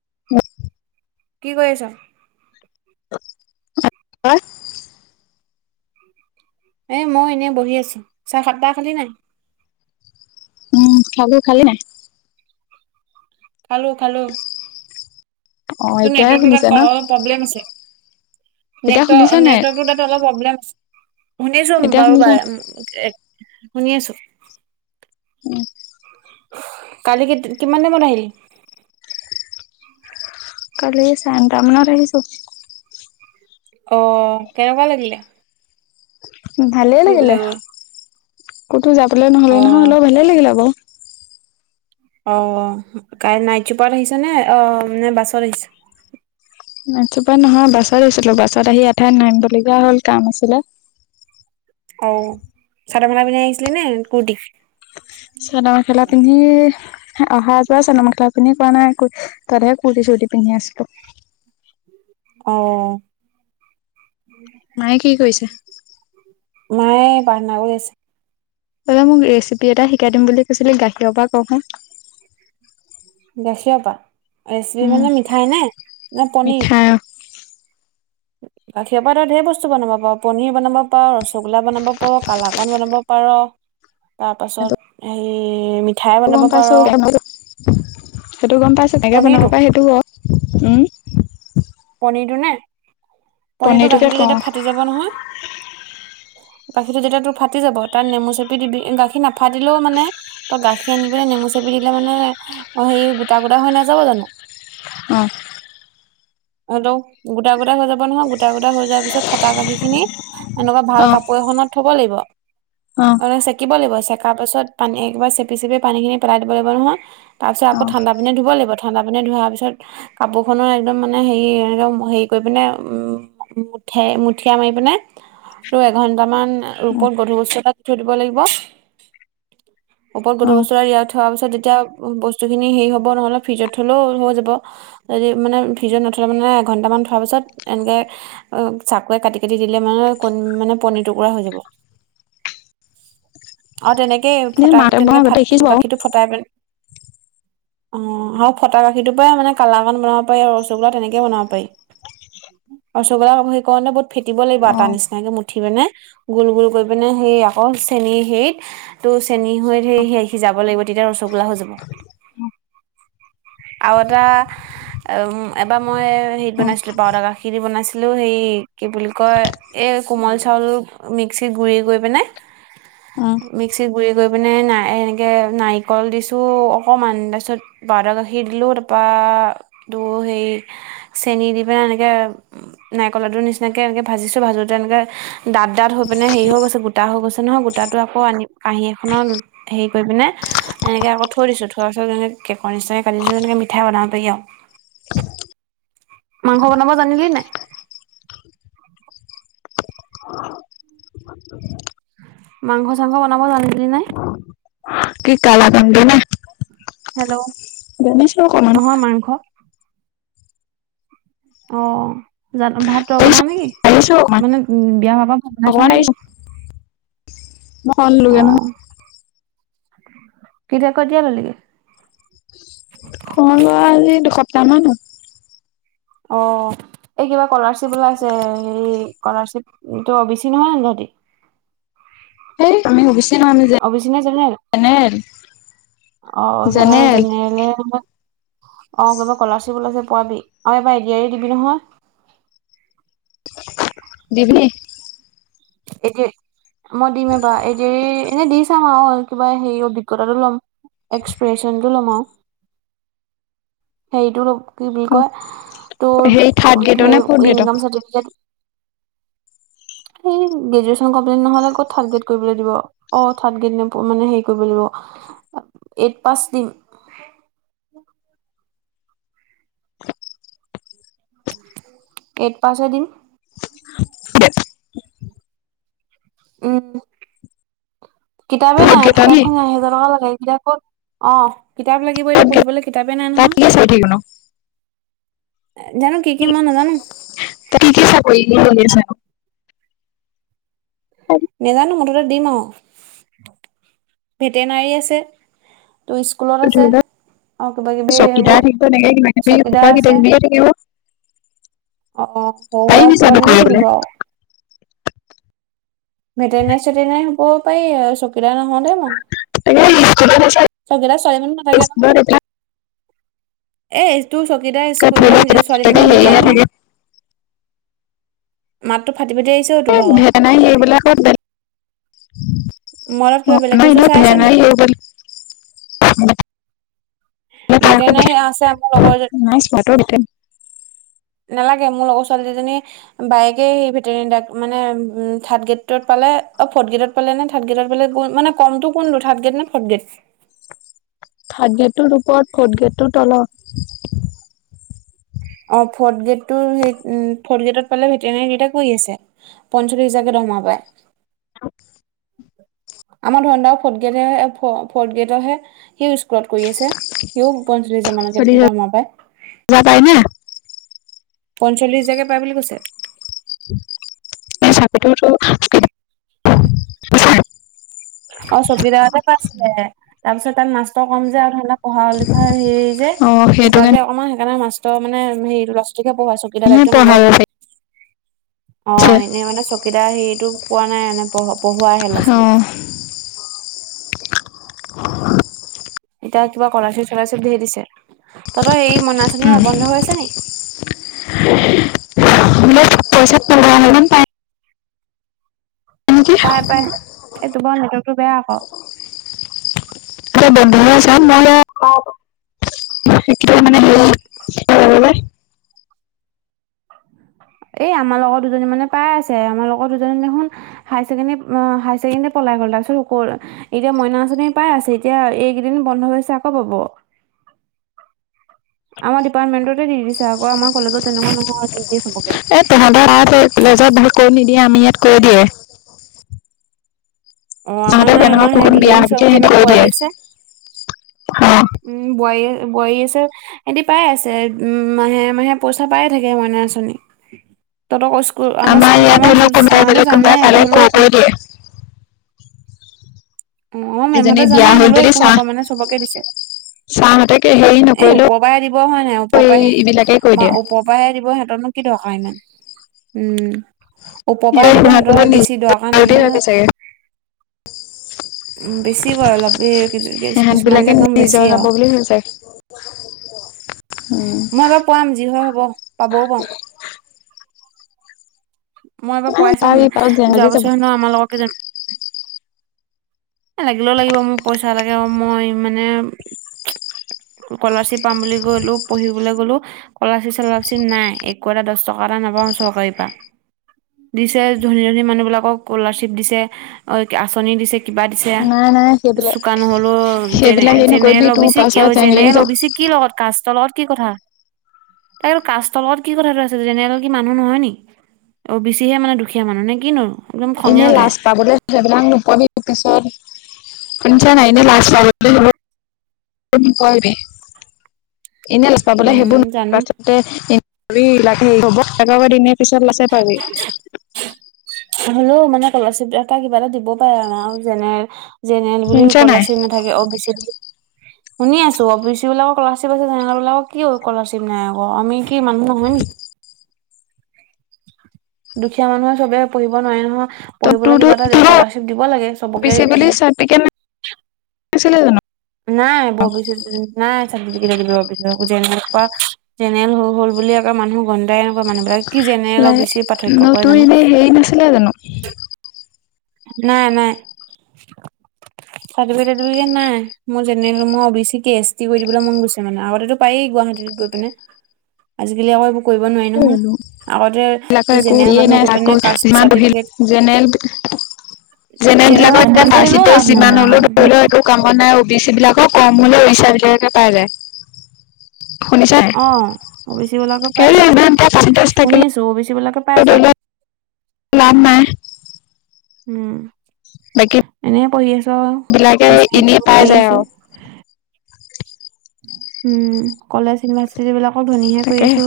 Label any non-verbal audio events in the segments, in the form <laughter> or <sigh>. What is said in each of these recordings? <unintelligible> কি কৰি আছ? <inaudible> এ মই এনেই বহি আছো, চাহ- তাহ খালি নাই? উ খালো, খালি নাই? খালো খালো, অ তোৰ এতিয়াই নেটৰ্ক শুনিছে ন তাত অলপ প্ৰব্লেম আছে। এতিয়া শুনিছা নাই নেট-নেটৱৰ্ক তাত অলপ প্ৰব্লেম আছে। শুনিছোং এতিয়া বাৰু শুনিছা বাৰ শুনি আছো উম কালিকে কিমান টাইমত আহিলি? কালি চাৰে নটা আহিছো। অ কেনেকুৱা লাগিলে? ভালে ফুৰিবলৈ লাগিলে, গৈ? ক'তো যাবলে নহলে নহয় অ' অলপ ভালে লাগিলে আকৌ। অ নাইট চুপাৰত আহিছা নে অ নে বাছত আহিছ নাইট চোপাৰ নহয়, বাছত আহিছিলোঁ, বাছত আহি এঠাইত নামিবলগীয়া হ'ল কাম আছিলে। অ', চাদৰ, মেখেলা পিন্ধি আহিছিলি নে কুৰ্টি? চাদৰ মেখেলা পিন্ধি, অহা যোৱা চাদৰ, মেখেলা পিন্ধি কৰা নাই, কু <unintelligible> কুৰ্তি, চোৰ্তি পিন্ধি আছিলোঁ। অ'। মায়ে কি কৰিছে? মায়ে প্ৰাৰ্থনা কৰি আছে। দাদা মোক ৰেচিপি এটা শিকাই দিম বুলি কৈছিলে গাখীৰৰ পৰা কক চোন দেখিৰৰ পৰা, ৰেচিপি মানে মিঠাই নে, নে পনীৰ? মিঠাই <inaudible> গাখীৰৰ পৰা তই ধেৰ বস্তু বনাব পাৰে। পনীৰ বনাব পাৰে, ৰসগোল্লা বনাব পাৰে, কালাকন বনাব পাৰে। তাৰপাছত হেৰি, মিঠাই সেইটো গম বনাব পাৰ। পাইছো সেইটো গম পাইছো কেনেকে বনাব পনীৰটো পাৰে সেইটো ক? পনিৰটো নে পনিৰটো পনীৰটোকে গাখীৰটো যেতিয়া কওঁ ফাটি যাব নহয় গাখীৰটো তেতিয়া তোৰ ফাটি যাব, তাত নেমু চেপি দিবি। গাখীৰ নাফাটিলেও মানে ত গাখীৰ আনি পিনে নেমু চেপি দিলে মানে, অহ' হেৰি গোটা গোটা হৈ নাযাব জানো? অ'। হ'লেও গোটা গোটা হৈ যাব নহয়, গোটা গোটা হৈ যোৱাৰ পিছত ফটা গাখীৰ খিনি এনেকুৱা অ ভাল কাপোৰ এখনত থব লাগিব। অ' চেকিব লাগিব চেককা পাছত পানী একবাৰ চেপি চেপি পানী খিনি পেলাই দিব লাগিব নহয়। তাৰপিছ অ আকৌ ঠাণ্ডা পানীত ধুব লাগিব ঠাণ্ডা পানীয়ে ধোৱাৰ পিছত, কাপোৰো একদম মানে হেৰি একদম হেৰি কৰি পিনে, উম, মুঠে মুঠিয়া মাৰি পিনে আৰু এঘন্টামান, অ ৰূপত গধুৰ বস্তু এটা দি থৈ দিব লাগিব। ওপৰত অ গধুৰ বস্তু আৰ ইয়াত থোৱা পিছত তেতিয়া বস্তুখিনি হেৰি হ'ব নহ'লে ফ্ৰিজত থলেও হৈ যাব যদি মানে ফ্ৰিজত নথ'লে মানে এঘণ্টামান থোৱাৰ পিছত, এনেকৈ চাকুৱে কাটি কাটি দিলে মানে ক মানে পনিৰ টুকুৰা হৈ যাব, আৰু তেনেকে কেই এনে ফটা, মাহঁতে বনোৱা তেনেকে আগতে ফাট দেখিছো বাৰু গাখীৰটো ফটাই পে অহ' আৰু ফটা গাখীৰটোৰ পৰা মানে কালাকান বনাব পাৰি আৰু ৰসগোল্লা তেনেকে বনাব পাৰি, আৰু ৰচগোলা হেৰি কৰেনে বহুত ফেটিব লাগিব অ আটাৰ নিচিনাকৈ মুঠি পেনে। গোল গোল কৰি পিনে সেই আকৌ চেনী হেৰিত, ত' চেনী হৈ সেই সিজাব লাগিব। তেতিয়া ৰসগোলা হৈ যাব। আৰু এটা উম, এবাৰ মই হেৰিত অ বনাইছিলো, পাউদাৰ গাখীৰ দি বনাইছিলো হে, কি বুলি কয় এই কোমল মিঠা আলু মিক্সীত গুৰি কৰি পেনাই, অ মিক্সিত গুৰি কৰি। গৈ পিনে নাই এনেকে, নাৰিকল দিছো অকমান, তাৰ পিছত বাৰউদৰ গাখীৰ দিলো তাৰপা অহ'। <unintelligible> হেৰি, চেনি দি পিনে এনেকে, নাৰিকলাডুৰ নিচিনাকৈ এনেকৈ ভাজিছোঁ, ভাজোঁতে এনেকে দাঁত দাঁত হৈ পিনে হেৰি হৈ গৈছে গোটা হৈ গৈছে নহয় গোটাটো আকৌ আনিব। কাঁহী এখনত হেৰি কৰি পিনে, এনেকে আকৌ থৈ দিছো থোৱা যেনেকে, কেকৰ কাটিছো যেনেকে, মিঠাইও অনা পেৰিয়া। মাংস বনাব জানিলী নাই? <unintelligible> মাংস চাংস বনাব জানিলি নে? কি কালা কন টো নে? হেল্ল'। জানিছো অকমান নহয় মাংস। অহ'। জানো ভাত তই বনাও নেকি? পাৰিছো অকমান মানে উম, বিয়া ভাত বনাইছ অকমান নেকি? পাৰিছো <unintelligible> কিতা কেতিয়া ললিগে? শৰন লোৱা আজি দুসপ্তাহ মান হ'ল। অহ' এই কিবা স্কলাৰশ্বিপ ওলাইছে হেৰি স্কলাৰশ্বিপ তো অবিছি নহয় তহঁতি? <unintelligible> অভিচিনে জনেৰেল জেনেৰেল অ' জেনেৰেল হে অহ' কবা স্কলাৰশ্বিপ ওলাইছে পোৱালি। আৰু এবাৰ এ ডি আই দিবি নহয়? দিবি নে? এ দি আৰ ই মই দিম এইবাৰ চাম আৰু কিবা হে অভিজ্ঞতাটো ল'ম এক্সপ্ৰেচন টো ল'ম আৰু। সেইটো কি বুলি কয় টোৰ হেৰি থাৰ্ড গ্ৰেডৰ নে ফৰ্থ গ্ৰেডৰ ইনকম চাৰটিফিকেট <inaudible> এইট পাছ দিম। এইত পাছ হে দিম এক উম কিতাপে ফৰ্থ নাই গ্ৰেডৰ নি কিতাপখন এ হেজাৰ টকা লগাই ক'ত অ' কিতাপ লাগিব ফৰ্থ এতিটো গ্ৰেড পঢ়িবলে কিতাপেই নাই তাত নহয় কি চাকৰি ন জানো কি কি মই নাজানো <inaudible> নেজানো মুঠতে দিম আৰু, ভেটেনাৰী আছে। তোৰ স্কুলত ধৰি আছে লওক আৰু কিবা কিবি চকীদাৰ এইবোৰ থাকিব এনেকে কিবা কিবি সোপা চকীদাৰ কিবা আছে কিবিয়ে থাকিব অ', পাৰিবি <unintelligible> জানো কিবা কিবি কৰিবলৈ থাকিব আৰু। ভেটেনাৰী চেটেনাৰী হ'ব পাৰি কেইটা নহওঁ দেই মই তাকে স্কুলত আছে <inaudible> স্কুলত এইবিলাক এটোৰ চকীদাৰ ধৰি স্কুলত লওক ছোৱালী তাকে মানুহক নিদিয়া হেৰিহে নহয় থাকে <inaudible> ফাটি আহিছে অ তোৰ ভাগৰ ভেটেনাৰী হেৰী বিলাকত মোবাইলত বেলেগ কিবা অ' বেলেগ ন বস্তু ইনে ন চাই আছ নি ভেটেনাৰী ভেটেনাৰী আছে আমাৰ লগৰ এজনী <inaudible> নালাগে মোৰ লগৰ ছোৱালী দুজনী বাইকে স ভেট মানে থাৰ্ড গেটত পালে। ফৰ্ড গেডত পালে নে থাৰ্ড গ্ৰেডত প মানে কমটো কোনটো থাৰ্ড গেড নে ফৰ্দ গ্ৰেড থাৰ্ড গেটতোৰ ওপৰত, ফৰ্থ গেটটোৰ তলত। অ', ফৰ্থ গেটোৰ হেৰিত উম, ফৰ্থ গেটত পালে ভেটেনেৰী <unintelligible> কয়ি আছে, পঞ্চলিছ হেজাৰকে দৰ সোমাব পাৰে <inaudible> আমাৰ ধৰণী দা ফৰ্থ গেডহে হয় ত কৰি আছে সিও পঞ্চল্লিশ মানকে চল্লিশ ধম পায় হাজাৰ পাই না পঞ্চল্লিশ হাজাৰ কে পায় বুলি কৈছে চাবি টো টোৰ অ' ছব দোতে পাে তাৰ পিছত তাত মাষ্টৰ কম যে আৰু পঢ়া লিখা হেৰি যে অ সেইটো থকা যে অকণমান সেইকাৰণে মাষ্টৰ মানে হেৰি ল পঢ়াই চকীদাৰ কাৰণেহে দায়িত্ব নলয় পঢ়াব মানে অ পাৰিছে 'এনেই মানে চকীদাৰ সেটো পোৱা নাই এনে পঢ পঢ়ুৱ আহে ল'ৰা অ ছোৱালীক <inaudible> এতিয়া কিবা কলাচল চলাইচ বুলিহে দিছে তহতই সৰি উম মনাচনী বন্ধ হৈ আছে নেক <inaudible> নেকি পাই পাই এইটোো বাৰ নেটৱৰ্কটো বেয়া আকৌ। <inaudible> সেই কেইটা মানে হে এই আমাৰ লগত দুজনী মানে পাই আছে আমাৰ লগত দুজনী দেখোন হাই ছেকেণ্ডী পলাই গল তাৰপিছত এতিয়া মইনা আঁচনি পাই আছে এতিয়া এইকেইদিন বন্ধ হৈছে আকৌ পাব আমাৰ ডিপাৰ্টমেণ্টতে দি দিছে আকৌ আমাৰ কলেজত তেনেকুৱা নহয় দি দিয়ে এ তহঁতৰ আলেজৰ ভাল কৰি নিদিয়ে আমি ইয়াত কৰি দিয়ে। অ' আমাৰ সিহঁতক নাই তেনেকুৱা আমাৰ সেই কোন বিয়া দুজনী পাতি চব সিহঁতি কেইমান কৈ বী দিয়ে আছে অ উম, বৌআয়ে বোৱাৰী আছে, সিহঁতি পাই আছে, উম, মাহে মাহে পইচা পায়ে থাকে মইনা আচনী। তহতকো স্কুল আমাৰ স্কুল ইয়াত আমাৰো ধৰি লওক যোন কোনোবা ছাৰহঁতে বেলেগ জানে কোনোবা পালে হ'লেও কৈ একো কৈ দিয়ে অ' অ' এজনী মেমহঁতে জানে হ'লেও একো নকয় মানে চবকে দিছে। ছাৰহঁতে এই ওপৰৰ পৰা দিব হয় নাই ওপৰ এই পৰা এইবিলাকে কৈ ম দিয়ে ওপৰ পৰা দিব সিহঁতৰনো কি দৰকাৰ ইমান উম। ওপৰ সেই পাই দিব সিহঁত বোলে সিহঁতৰ নিজ বেছি দৰকাৰ নাই বুলি নহয়। ভাবে চাগে উম বেছি হয় অলপ, এ কি কিছ সিহঁত কিছুমান যে বিলাকে একদম বেছি নিজৰ যাব আৰু। বুলি ভাবিছে উম মই এবাৰ পোৱাম যি হয় হ'ব পাবও পাৰু। মই এবাৰ নাই পাই চাম পাৰি পাৰ জেং যোৱা লাগি যাব বছৰ নহয় আমাৰ লগত কোনো লাগিলেও লাগিব মোৰ পইচা লাগে আৰু মই মানে স্কলাৰশ্বিপ পাম বুলি গ'লো পঢ়িবলৈ গ'লো স্কলাৰশ্বিপ চলাৰশ্বিপ নাই একো এটা দশ টকা এটা নাপ চৰকাৰীৰ পা। দিছে ধনী ধনী মানুহবিলাকক স্কলাৰশ্বিপ দিছে অ', আঁচনি দিছে। কিবা দিছে, নাই নাই সেইবিলাক চোকা নহ'লো যেনে সেইবিলাক হেৰি জেনেৰেল নকৰিবি তোৰ অবিচি কি পাছত অ', জেং লাগি জেনেৰেল যাব অবিচি কি লগত কাষ্টৰ লগত কি কথা? তাক কাষ্টৰ লগত কি কথাটো আছে জেনেলৰ কি মানুহ নহয় নি? অবিচিহে মানে দুখীয়া মানুহ, নে কিনো? একদম খঙে এনেই উঠে লাজ পাবলৈ বোলে আ নোপামি শুনিছা নাই <unintelligible> <unintelligible> এনেই <unintelligible> পাবলে সেইবোৰ উম <unintelligible> নোৱাৰ জানো পাছতোক হ'বনে। পিছত আছে পাবি। হ'লেও মানে ক্কলাৰশ্বিপ এ কিবা এটা দিব পাৰে আৰু আৰু জেনে জেনেৰেল বুলি শুনিছ নাই কলাশি নাথাকে অবিচি শুনি আছোঁ অবিচিবিলাকক কলাৰশ্বিপ আছে জেনেৰেলবিলাকক কি স্কলাৰশ্বিপ নাই আকৌ আমি কি মানুহ নহয় নেকি? <inaudible> দুখীয়া মানুহে চবে পঢ়িব নোৱাৰে নহয়। ত পঢ়িবলৈ তোৰতো কিবা এটা তোৰ অ স্কলাৰশ্বিপ দিব লাগে চবকে। চি বুলি চাৰ্টিফিকেট <unintelligible> নাই <unintelligible> নাই <unintelligible> যেনেকুৱা, জেনেৰেল হৈ গ'ল বুলি, একে মানুহ <unintelligible> মানুহবিলাক কি যেনে অলপ লাই বেছি ন পাৰ্থক্য কৰে তোৰ জানো। এনেই হেৰি নাছিলে জানো নাই, নাই <unintelligible> নাই মই জেনেৰেল মই কেছটি কৰি দিবলৈ মন গৈছে মানে আগতেটো পাৰি গুৱাহাটীত গৈ পিনে আজিকালি আকৌ এইবোৰ কৰিব নোৱাৰি <unintelligible> নহয় জেনেৰেল আগতে তো জেনেৰেল মানুহ গৈ পিনে কাষ্ট চাৰ্টিফিকেট জেনেৰেলত জেনেৰেলবিলাকৰ এতিয়া যিমান কৰিলেও লাভ পাৰ্চেণ্টেজ নাই যিমান হ'লেও, আৰু ধৰি বহুত লওঁ, একো কাম-বন নাই অ'বিচি বিলাকৰ কম হ'লেও ইচ্চা ভিতৰতে পাই যায়। শুনিছা নাই অ', অ'বিচি বিলাকে পাই সেইটোৱে যায়। ইমান এটা পাৰ্চেন্টেজ শুনি থাকিলে আছোঁ, অ'বিচি বিলাকে পাই ধৰি যায়। লও লাভ নাই। উম। বাকী এনেই পঢ়ি আছোঁ আৰু বিলাকে পইচাকেইটা এনেই দুব পাই মাৰি যায় আছোঁ। আৰু উম, কলেজ, ইউনিভাৰ্চিট বিলাকো ধনীহে তাকে কৰিছো।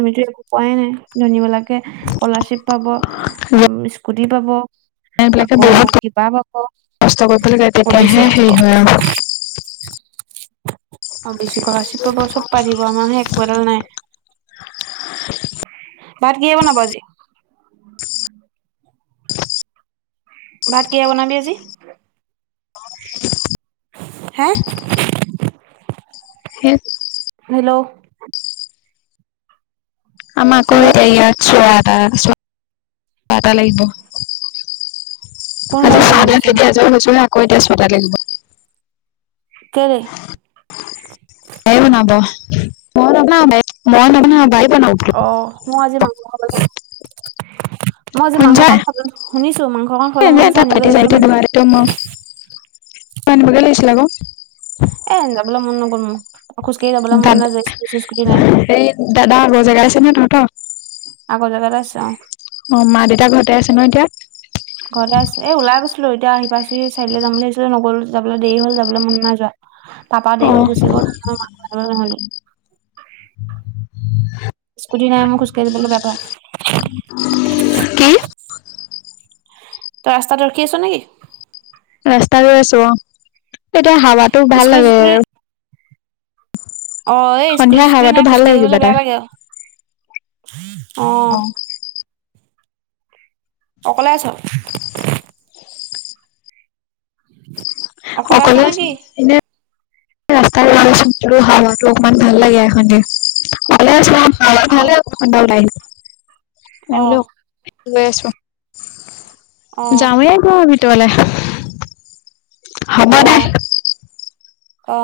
আমিতো একো কৰাই নাই। ধনীবিলাকে স্কলাৰশ্বিপ পাব। আম, জেনেৰেল স্কু টি পাব বিলাকে আকৌ বহুত কিবা পাব, কষ্ট কৰিব লাগে অ'বিচি তেতিয়াহে <unintelligible> হেৰি অ'বিচি হয় আৰু অ'বিচি স্কলাৰশ্বিপ পাব, চব পাৰিব, আমাৰহে একো এডাল নাই। ভাত কিহে বনাব আজি? ভাত কিহেৰে বনাবি আজি? হে? হে হেল্ল' আমাকো হেল্ল' এটা লাগিব কোন আ মৰিবলৈ চাল হৈছেনো এতিয়া এজৰ লৈ, আকৌ এতিয়া ছডাল লাগি। কেৰে বায়ে <unintelligible> অ, মই আজি মাংস, মই আজি মাংস শুনিছা <unintelligible> শুনিছ এনে <unintelligible> এটা আনিবলৈ পাতি যাবলৈ চাতি মানু্হ ধোৱা নাই। দায়িত্ব মই আনিবগে লাগিছিলে আকৌ। এ যাবলে মন নগল ম দা নাই সেই দাদা আগৰ জেগা আছে নে তহঁতৰ? আগৰ জেগা অ, মা-দেউতা ঘৰতে আছে ন এতিয়া? ঘৰতে আছ, এ ওলাই গৈছিলো এতিয়া আ <unintelligible> যাম বুলি আহিছিলে, নগ'ল, যাবলৈ দেৰি হ'ল, যাবলৈ মন নাই যোৱা। তাৰপা অ দেৰি হ'ল গুচি গ'ল স্কুটি নাই মই খোজকাঢ়ি যাবলৈ বেয়া পাও। <inaudible> কি তই ৰাস্তাত ৰখি আছো নেকি? ৰাস্তা গৈ আছো, এতিয়া হাৱাটো ভাল স্কুটি লাগে। চিস্কুটি অ, এই সন্ধিয়া স্কুটি-চুস্কুটি হাৱাটো নাই ভাল লাগে কিবা খোজকাঢ়িবলৈ এটা বেয়া লাগে আৰু। অ'। অকলে আছো? <inaudible> আছ সকলো নেকি এনে ৰাস্তা <unintelligible> অকণমান ভাল লাগে এখন দে, ভালে অ <inaudible> এই অ বোলে গৈ আছো, অ যামেই <unintelligible> আহ। অ।